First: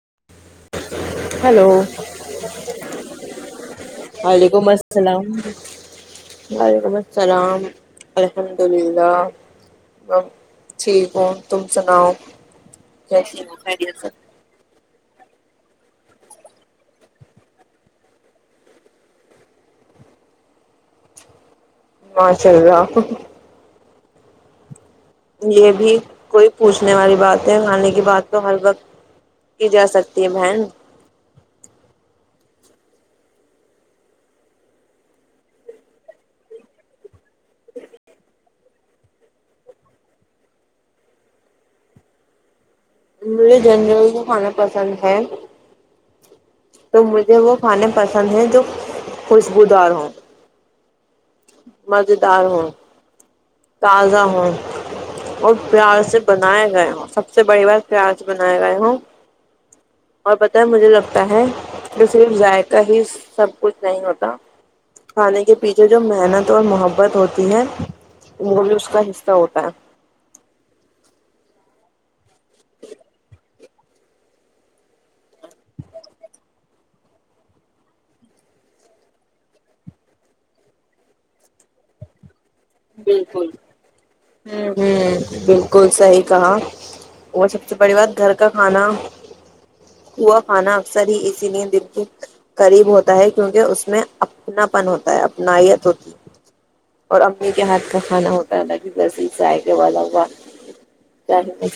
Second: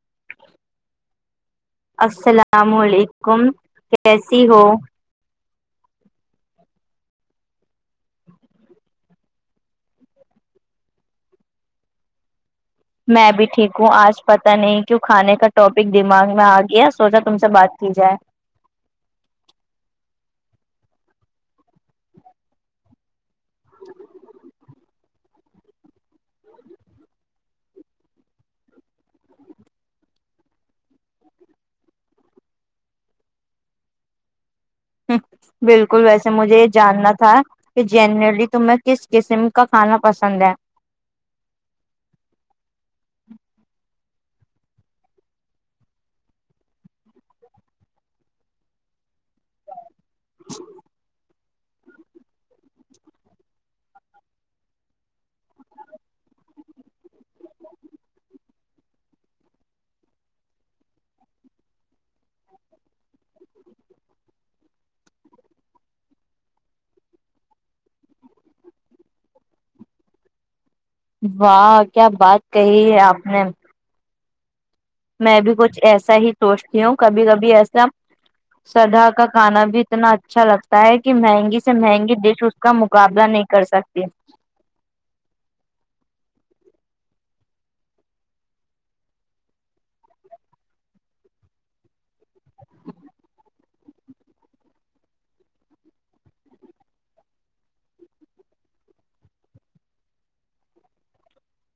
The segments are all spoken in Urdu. [unintelligible] السلام علیکم کیسی ہو وعلیکم السلام وعلیکم السلام الحمد اللہ ٹھیک ہوں تم سناؤ میں کیسی بھی ہو ٹھیک ہوں خیریت سے آج پتہ نہیں کیوں کھانے کا ٹاپک دماغ میں آ گیا سوچا تم سے بات کی جائے ماشاء اللہ یہ بھی کوئی پوچھنے والی بات ہے کھانے کی بات تو ہر وقت کی جا سکتی ہے بہن ہ بالکل ویسے مجھے یہ جاننا تھا کہ جنرلی تمہیں کس قسم کا کھانا پسند ہے ہملیے جن کھانا پسند ہے تو مجھے وہ کھانے پسند ہیں جو خوشبودار ہوں مزے دار ہوں تازہ ہو اور پیار سے بنائے گئے ہوں سب سے بڑی بات پیار سے بنائے گئے ہوں اور بتیں مجھے لگتا ہے کہ صرف ذائقہ ہی سب کچھ نہیں ہوتا کھانے کے پیچھے جو محنت اور محبت ہوتی ہے وہ بھی اس کا حصہ ہوتا ہے واہ کیا بات کہی ہے آپ نے میں بھی کچھ ایسا ہی سوچتی ہوں کبھی کبھی ایسا سدھا کا کھانا بھی اتنا اچھا لگتا ہے کہ مہنگی سے مہنگی ڈش کا مقابلہ نہیں بالکل کر سکتی ہ ہ بالکل صحی کہا وہ سب سے بڑی بات گھر کا کھانا ہووا کھانا اکثر ہی اسی لیے دل کے قریب ہوتا ہے کیونکہ اس میں اپنا پن ہوتا ہے اپنائیت ہوتی ہے اور کے ہاتھ کا کھا ہوتا لاک بس یہ چائے کے والا ہواائے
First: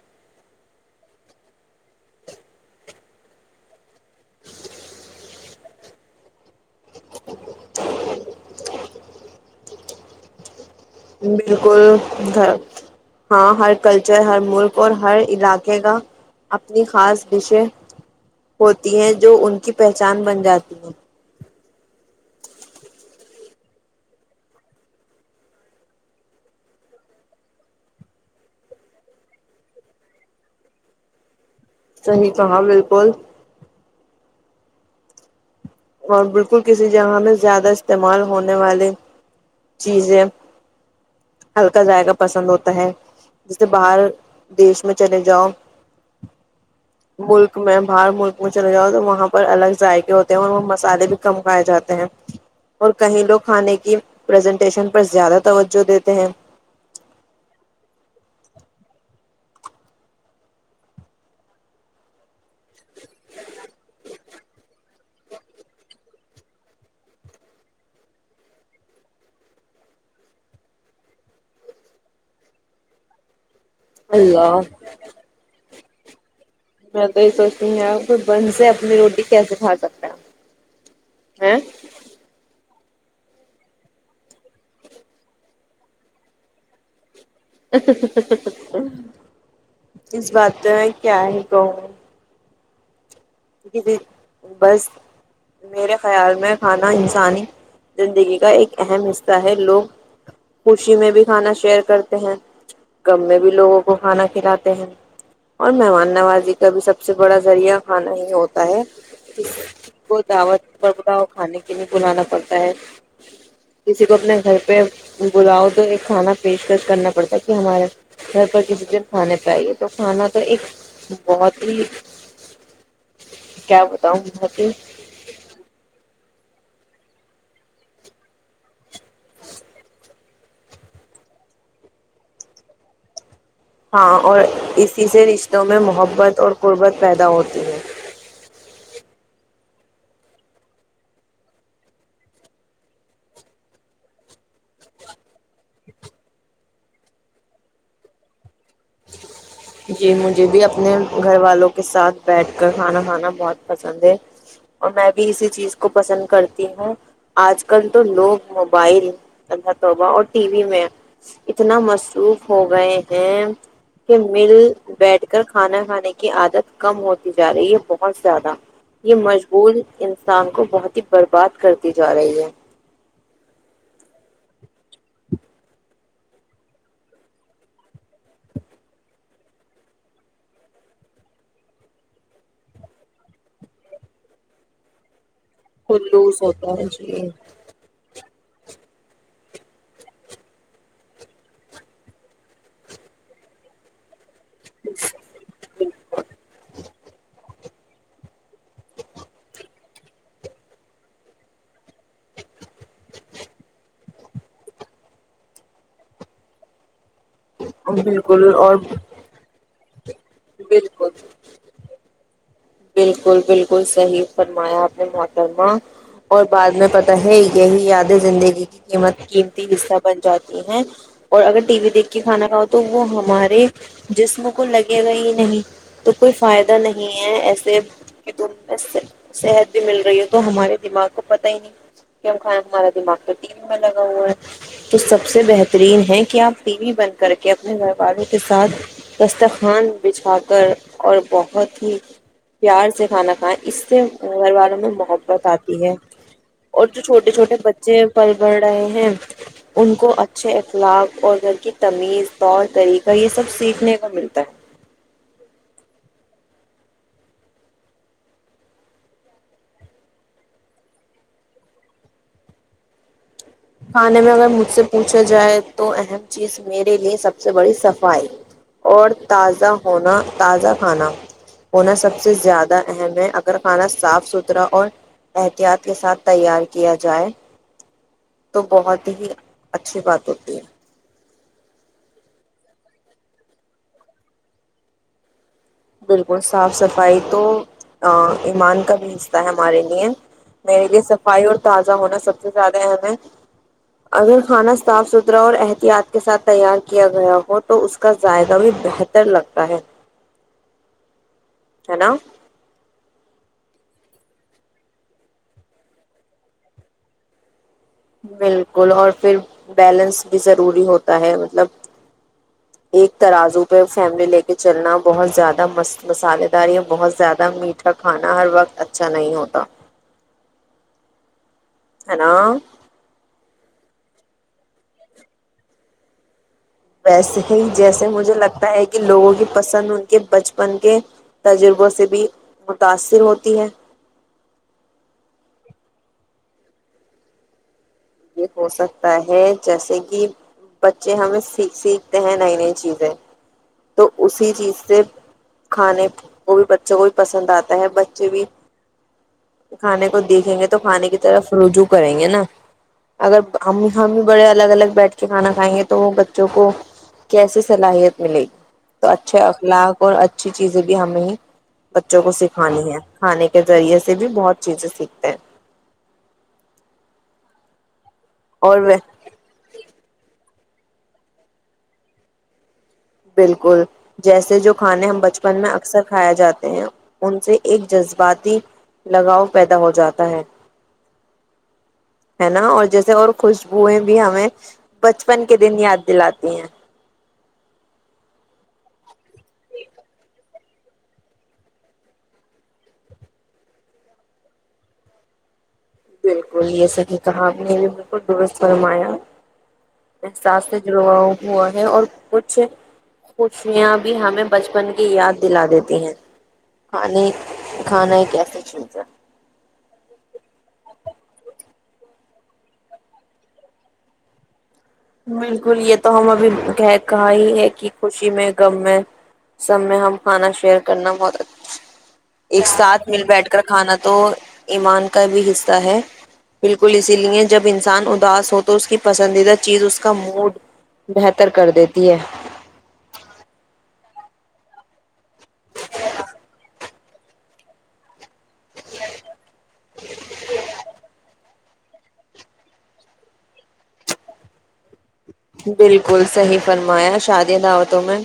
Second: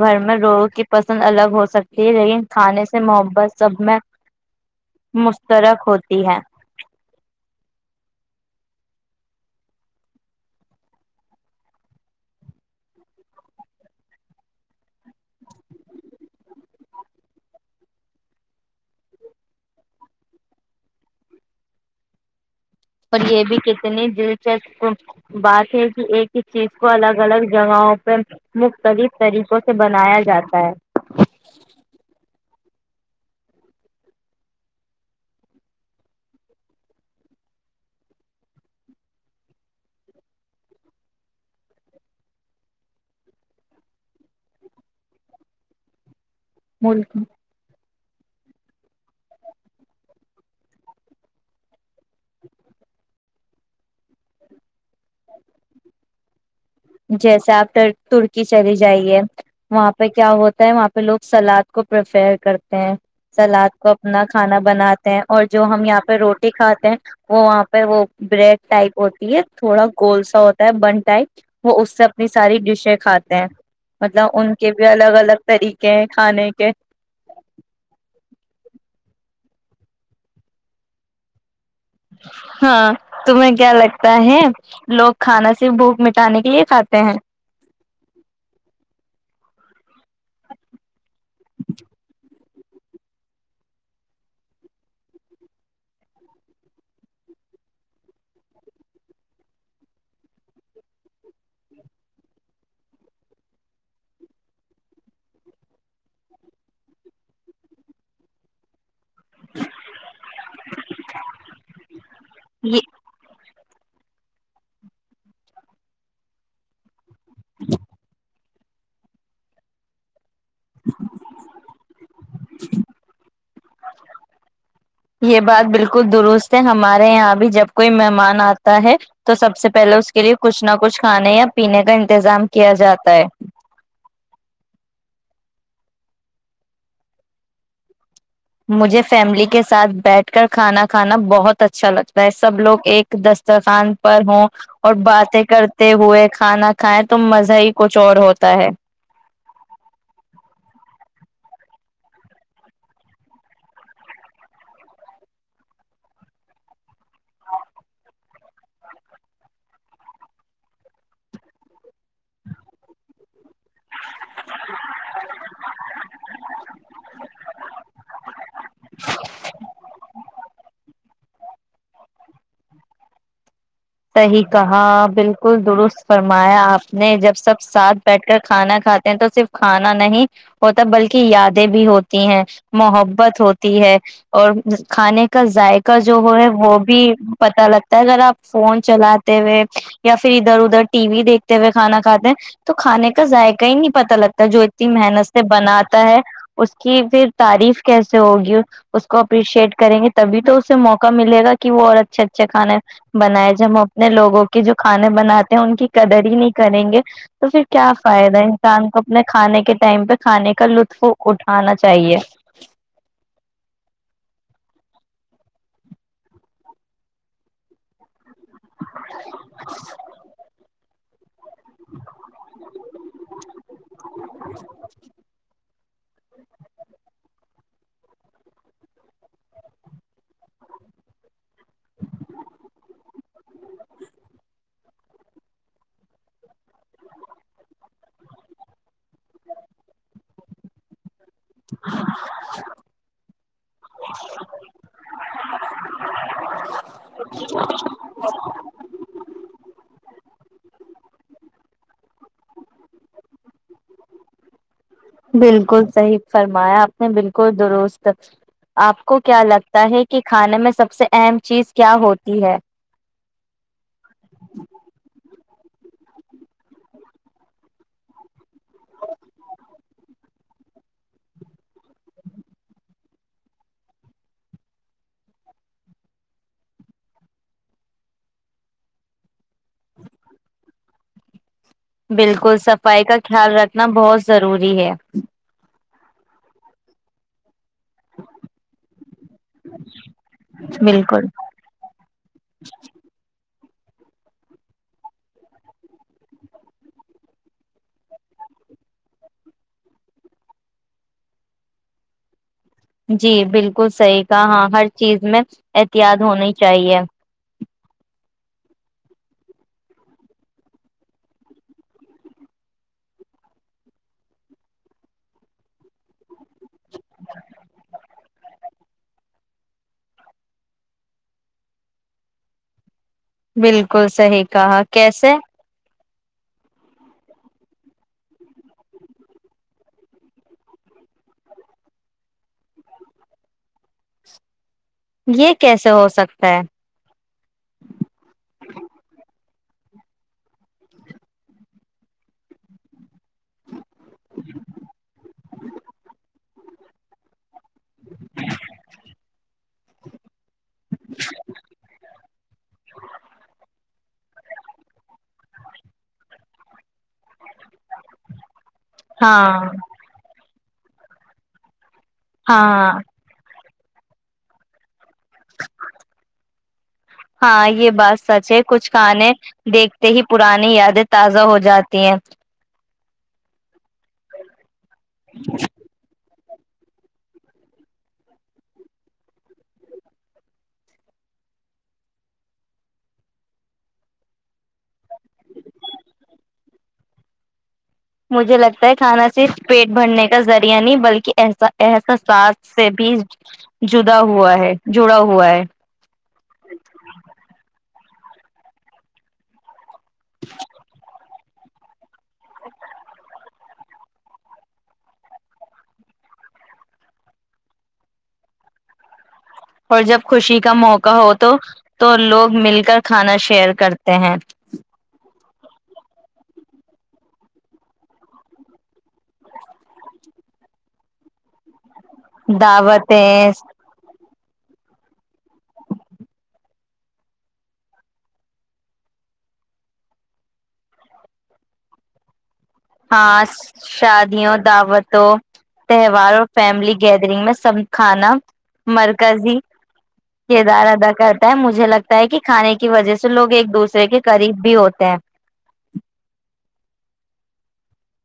گھر میں لوگوں کی پسند الگ ہو سکتی ہے لیکن کھانے سے محبت سب میں مستترک ہوتی ہے [inaudible] بالکلھر ہاں ہر کلچر ہر ملک اور ہر علاقے کا اپنی خاص ڈشیں ہوتی ہیں جو ان کی پہچان بن جاتی ہیں اور یہ بھی کتنی دلچسپ بات ہے کہ ایک ہی چیز کو الگ الگ جگہوں پہ مختلف طریقوں سے بنایا جاتا ہے صحی کہاں بالکل اور بالکل کسی جگہ میں زیادہ استعمال ہونے والی چیزیں ہلکا ذائقہ پسند ہوتا ہے جیسے باہر دیش میں چلے جاؤ ملک میں باہر ملک میں چلے جاؤ تو وہاں پر الگ ذائقے ہوتے اور وہ مالے بھی کم کھائے جاتے ہیں اور کہیں لوگ کھانے کیزنٹیشن پر زیادہ توجہ دیتے ہیں جیسے آپر ترکی چلی جائیے وہاں پہ کیا ہوتا ہے وہاں پہ لوگ سلاد کو پریفیئر کرتے سلاد کو اپنا کھانا بناتے ہیں اور جو ہم یہاں پہ روٹی کھاتے ہیں وہ وہاں پہ وہ بریڈ ٹائپ ہوتی ہے تھوڑا گول سا ہوتا ہے بن ٹائپ وہ اس سے اپنی ساری ڈشیں کھاتے ہیں مطلب ان اللہ کے بھی الگ الگ طریقے کہ کانے میں تو یہ سوچتی ہ یار کو بند سے اپنی روٹی کیسے جھا سکتا ہے ا ہاں تمہیں کیا لگتا ہے لوگ کھانا سے بھوک مٹانے کے لیے کھاتے ہیں اس بات کیا ہی کہوں میں جی بس میرے خیال میں کھانا انسانی زندگی کا ایک اہم حصہ ہے لوگ خوشی میں بھی کھانا شیئر کرتے ہیں غم میں بھی لوگوں کو کھانا کھلاتے ہیں اور مہمان نوازی کا بھی سب سے بڑا ذریعہ کھانا ہی ہوتا ہے ک کو دعوت بربداؤ کھانے کے لیے بلانا پڑتا ہے یہ کسی کو اپنے گھر پہ بلاؤ تو ایک کھانا پیشکش کرنا پڑتا کہ ہمارا گھر پر کسی کھا چاہیے تو کھانا تو ایک بہت ہوں کیا بتاؤںتی سے ہمارے یہاں بھی جب کوئی مہمان آتا ہے تو سب سے پہلے اس کے لیے کچھ نہ کچھ کھانے یا پینے کا انتظام کیا جاتا ہے ہاں اور اسی سے رشتوں میں محبت اور قربت پیدا ہوتی ہے مجھے فیملی کے ساتھ بیٹھ کر کھانا کھانا بہت اچھا لگتا ہے سب لوگ ایک دسترخوان پر ہوں اور باتیں کرتے ہوئے کھانا کھائائے تو مزہ ہی کچھ اور ہوتا ہے جی مجھے بھی اپنے گھر والوں کے ساتھ بیٹھ کر کھانا کھانا بہت پسند ہے اور میں بھی اسی چیز کو پسند کرتی ہوں آج کل تو لوگ موبائل اللہ طبہ اور ٹی وی میں اتنا مصروف ہو گئے ہیں کہ مل بیٹھ کر کھانا کھانے کی عادت کم ہوتی جا رہی یہ بہت زیادہ یہ مشغول انسان کو بہت ہی بر بات کرتی جا رہی ہے صحیح کہا بالکل درست فرمایا آپ نے جب سب ساتھ بیٹھ کر کھانا کھاتے ہیں تو صرف کھانا نہیں ہوتا بلکہ یادیں بھی ہوتی ہیں محبت ہوتی ہے اور کھانے کا ذائقہ جو ہو خلوص ہے ہوتا وہ بھی جی پتا لگتا ہے اگر آپ فون چلاتے ہوئے یا پھر ادھر ادھر ٹی وی دیکھتے ہوئے کھانا کھاتے ہیں تو کھانے کا ذائقہ ہی نہیں پت لگتا جو اتنی محنت سے بناتا ہے اس کی پھر تعریف کیسے ہوگی اس کو اپریشیٹ کریں گے تبھی تو اسے موقع ملے گا کہ وہ اور اچھے اچھے کھانے ہے بنائے جب ہم اپنے لوگوں کے جو کھانے بناتے ہیں ان کی قدر ہی نہیں کریں گے تو پھر کیا فائدہ بالکل اور انسان کو اپنے کھانے کے ٹم پہ کھانے کا لطف بالکل اٹھانا چاہیے بالکل بالکل صحیح فرمایا آپ نے محترمہ اور بعد میں پتہ ہے یہی یاد زندگی کی قیمت قیمتی حصہ بن جاتی ہیں اور اگر ٹی وی دیکھ کے کھانا کھاؤ تو وہ ہمارے جسم کو لگے گا ہی نہیں تو کوئی فائدہ نہیں ہے ایسا تمیں صحت بھی مل رہی ہو تو ہمارے دماغ کو پت ہی نہیں کہ ہم کھانا ہمارا دماغ تو ٹی وی میں لگا ہوا ہے تو سب سے بہترین ہے کہ آپ ٹی وی بن کر کے اپنے گھر والوں کے ساتھ دستخوان بچھا کر اور بہت ہی پیار سے کھانا کھائیں اس سے گھر والوں میں محبت آتی ہے اور جو چھوٹے چھوٹے بچے پل بڑھ رہے ہیں ان کو اچھے اخلاق اور گھر کی تمیز طور طریقہ یہ سب سیکھنے کا ملتا ہے بالکل صحیح فرمایا آپ نے بالکل درست آپ کو کیا لگتا ہے کہ کھانے میں سب سے اہم چیز کیا ہوتی ہے کھانے میں اگر مجھ سے پوچھا جائے تو اہم چیز میرے لیے سب سے بڑی صفائی اور تازہ ہونا تازہ کھانا ہونا سب سے زیادہ اہم ہے اگر کھانا صاف ستھرا اور احتیاط کے ساتھ تیار کیا جائے تو بہت ہی اچھی بات ہوتی ہے بالکل صفائی کا خیال رکھنا بہت ضروری ہے بالکل صاف صفائی تو ا ایمان کا بھی حصہ ہے ہمارے لیے میرے لیے بالکل صفائی اور تازہ ہونا سب سے زیادہ اہم ہے اگر کھانا صاف سوترا اور احتیاط کے ساتھ تیار کیا گیا ہو تو اسکا ذائقہ بھی بہتر لگتا ہے ہے نا جی بالکل صحیح کہا ہر چیز میں احتیاط ہونی چاہیے بالکل اور پھر بیلنس بھی ضروری ہوتا ہے مطلب ایک ترازو پہ فیملی لے کے چلنا بہت زیادہ مس مسالے دار یا بہت زیادہ میٹھا کھانا ہر وقت اچھا نہیں ہوتا ہیں نا بالکل صحیح کہا کیسے ویسے ہی جیسے مجھے لگتا ہے کہ لوگوں کی پسند ان کے بچپن کے تجربوں سے بھی متاثر ہوتی ہے یہ کیسے ہو سکتا ہے یہ ہو سکتا ہے جیسے کہ بچے ہمیں سے سیکھتے ہیں نئی نئی چیزیں تو اسی چیز سے کھانے وہ بھی بچھو کو بھی پسند آتا بچے بھی کھانے کو دیکھیں ہے تو کھانے کی طرف رجوع کریں گے نا ہم ہم بھی بڑے الگ الگ بیٹھ کے کھانا کھائیں گے تو بچوں کو کیسی صلاحیت ملے گی تو اچھے ہاں اخلاق اور اچھی چیزوں کی ہمیں بچوں کو سکھانی ہاں ہے کھانے کے کے ذریعے سے بھی بہت چیزیں سیکھتے ہیں ہاں یہ بات سچ ہے اور کچھ وہ کھانے دیکھتے ہی پ پرانی یاد تازا ہوجاتی ہے بالکل جیسے جو کھانے ہم بچپن میں اکثر کھایا جاتا ان سے ایک جذباتی لگاؤ پیدا ہو جاتا ہے ہے نا اور جیسے اور خوشبوئیں بھی ہمیں بچپن کے دن یاد دلاتی ہیں مجھے لگتا ہے کھانا صرف پیٹ بھرنے کا ذریعہ نہیں بلکہسا احساساس سے بھی جدا ہوا ہے جڑا ہوا ہے بلکل یہ صحیح کہا اپنی بلکل درست فرمایا احساس سے جڑا ہوا ہے اور کچھ خشیاں بھی ہمیں بچپن کی یاد دلا دیتی ہیں کھانے کھانا ایک ایسی چیز ہے اور جب خوشی کا موقع ہو تو تو لوگ مل کر کھانا شیئر کرتے ہیں بالکل یہ تو ہم ابھی کہ کہا ہی ہے کہ خوشی میں غم میں سب میں ہم کھانا شیئر کرنا بہت اچھا ایک ساتھ مل بیٹھ دعوتیں کر کھانا تو ایمان کا بھی حصہ ہے بالکل اسی لیے جب انسان اداس ہو تو اس کی پسندیدہ چیز اس کا موڈ بہتر کر دیتی ہے ہاں شادیوں دعوتوں تہواروں فیملی گیدرنگ میں سب کھانا مرکزی کردار ادا کرتا ہے مجھے لگتا ہے کہ کھانے کی وجہ سے لوگ ایک دوسرے کے قریب بھی ہوتے ہیں بالکل صحیح فرمایا شادی دعوتوں میں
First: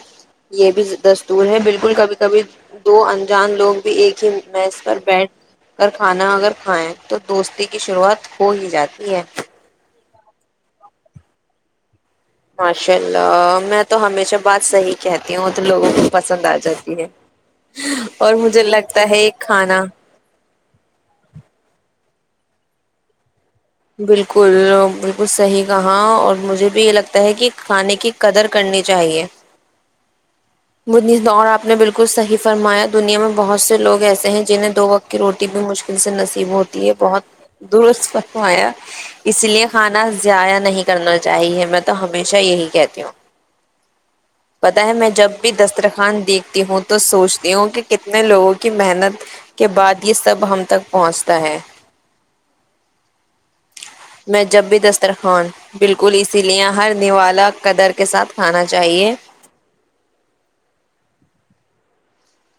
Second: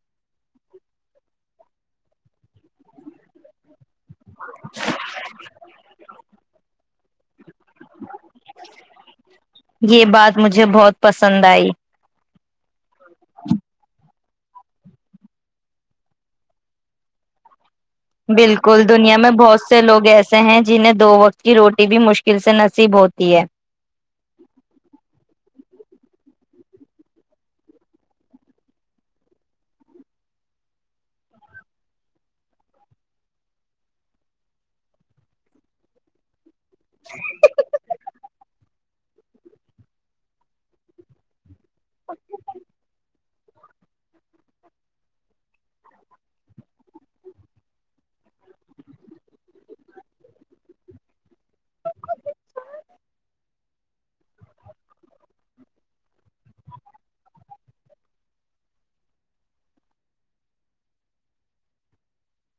یہ بھی دستور ہے بالکل کبھی کبھی دو انجان لوگ ایک ہی میس پر بیٹھ کر کھانا اگر ھیں تو دوستی کی شروعات ہو ہی جاتی ہے یہ بات مجھے بہت پسند آئی ماشاء اللہ میں تو ہمیشہ بات صحیح کہتی ہوں تو لوگوں کو پسند آ جاتی ہے اور مجھے بالکل لگتا دنیا ہے میں یہ بہت سے کھانا لوگ ایسے ہیں جنہیں دو وقت کی روٹی بھی مشکل پھر سے نصیب ہوتی ہے بالکل بالکل صحیح کہا اور مجھے بھی یہ لگتا ہے کہ کھانے کی قدر کرنی چاہیے آپ نے بالکل صحیح فرمایا دنیا میں بہت سے لوگ ایسے ہیں جنہیں دو وقت کی روٹی بھی مشکل سے نصیب ہوتی بہت درست اس لیے کھانا ضیاع نہیں کرنا چاہیے مب تو ہمیشہ یہی کہتی ہوں پتا ہے میں جب بھی دسترخوان دیکھتی ہوں تو سوچتی ہوں کہ کتنے لوگوں کی محنت کے بعد یہ سب ہم تک پہنچتا ہے میں جب بھی دسترخوان بالکل اسی لیے ہر نوالا قدر کے ساتھ کھانا چاہیے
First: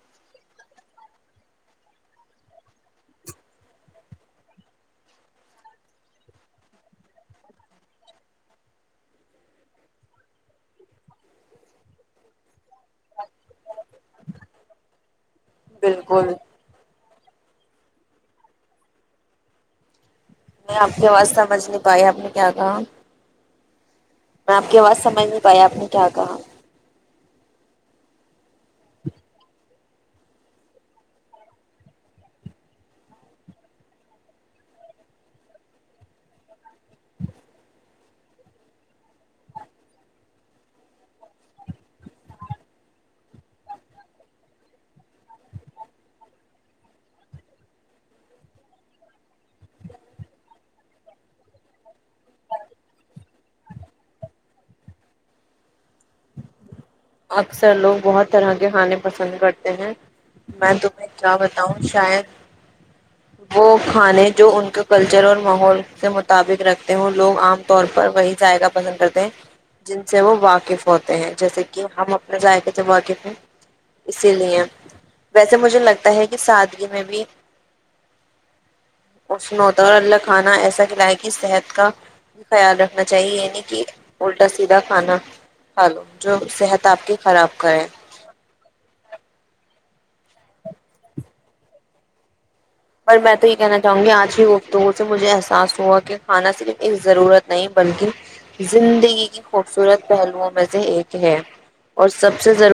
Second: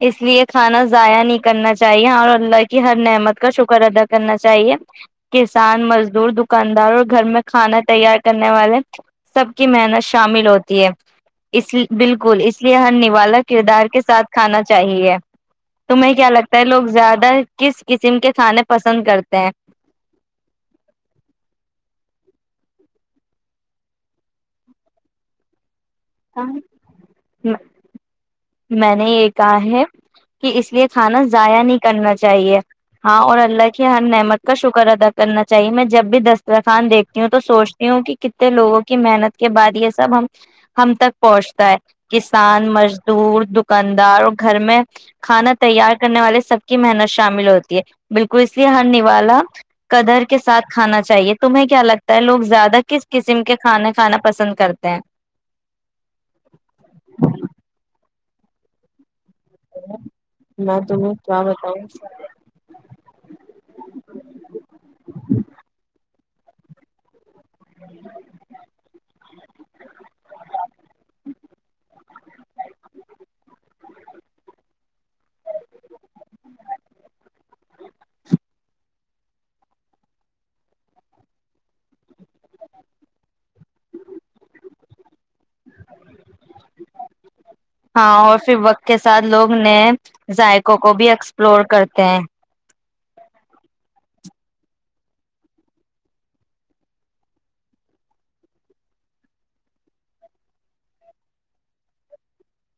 اس لیے کھانا ضائع نہیں کرنا چاہیے اور اللہ کی ہر نعمت کا شکر ادا کرنا چاہیے کسان مزدور دکاندار اور گھر میں کھانا تیار کرنے والے سب کی محنت شامل ہوتی ہے بالکل اس لیے ہر نوالا کردار کے ساتھ کھانا چاہیے تمہیں کیا بالکل لگتا ہے لوگ زیادہ کس قسم کے کھانے پسند کرتے ہیں میں آپ کی آواز سمجھ نہیں پائی آپ نے کیا کہا میں آپ کی آواز سمجھ نہیں پایا آپ نے کیا کہا ہاں ہ میں نے یہ کہا ہے کہ اس لیے کھانا ضائع نہیں کرنا چاہیے ہاں اور اللہ کی ہر نعمت کا شکر ادا کرنا چاہیے میں جب بھی دسترخوان دیکھتی ہوں تو سوچتی ہوں کہ کتنے لوگوں کی محنت کے بعد یہ سب ہم ہم تک پہنچتا ہے کسان مس دور دکاندار اور گھر میں کھانا تیار کرنے والے سب کی محنت شامل ہوتی ہے بالکل اس لیے ہر نوالا قدر کے ساتھ کھانا چاہیے تمہیں کیا لگتا ہے لوگ زیادہ کس قسم کے کھانا کھانا پسند کرتے ہیں اکثر لوگ بہت طرح کے کھانے پسند کرتے ہیں میں تمہیں کیا بتاؤں شاید وہ کھانے جو ان کے کلچر اور ماحول سے مطابق رکھتے ہوں لوگ عام طور پر وہی ذائقہ پسند کرتے ہیں جن سے وہ واقف ہوتے ہیں جیسے کہ ہم اپنے ذائقے سے واقف ہیں اسی لیے ویسے مجھے لگتا ہے کہ سادگی میں بھین ہوتا اور اللہ کھانا ایسا کلائے کہ صحت کا خیال رکھنا چاہیے نہیں کہ الٹا سیدھا کھانا کھا لو جو صحت آپ کی خراب کرے ہاں اور پھر وقت کے ساتھ لوگ نے ذائقوں کو بھی ایکسپلور کرتے ہیں پر میں تو یہ کہنا چاہوں گی آج کی گفتگو سے مجھے احساس ہوا کہ کھانا صرف ایک ضرورت نہیں بلکہ زندگی کی خوبصورت پہلوؤں میں سے ایک ہے اور سب سے ضر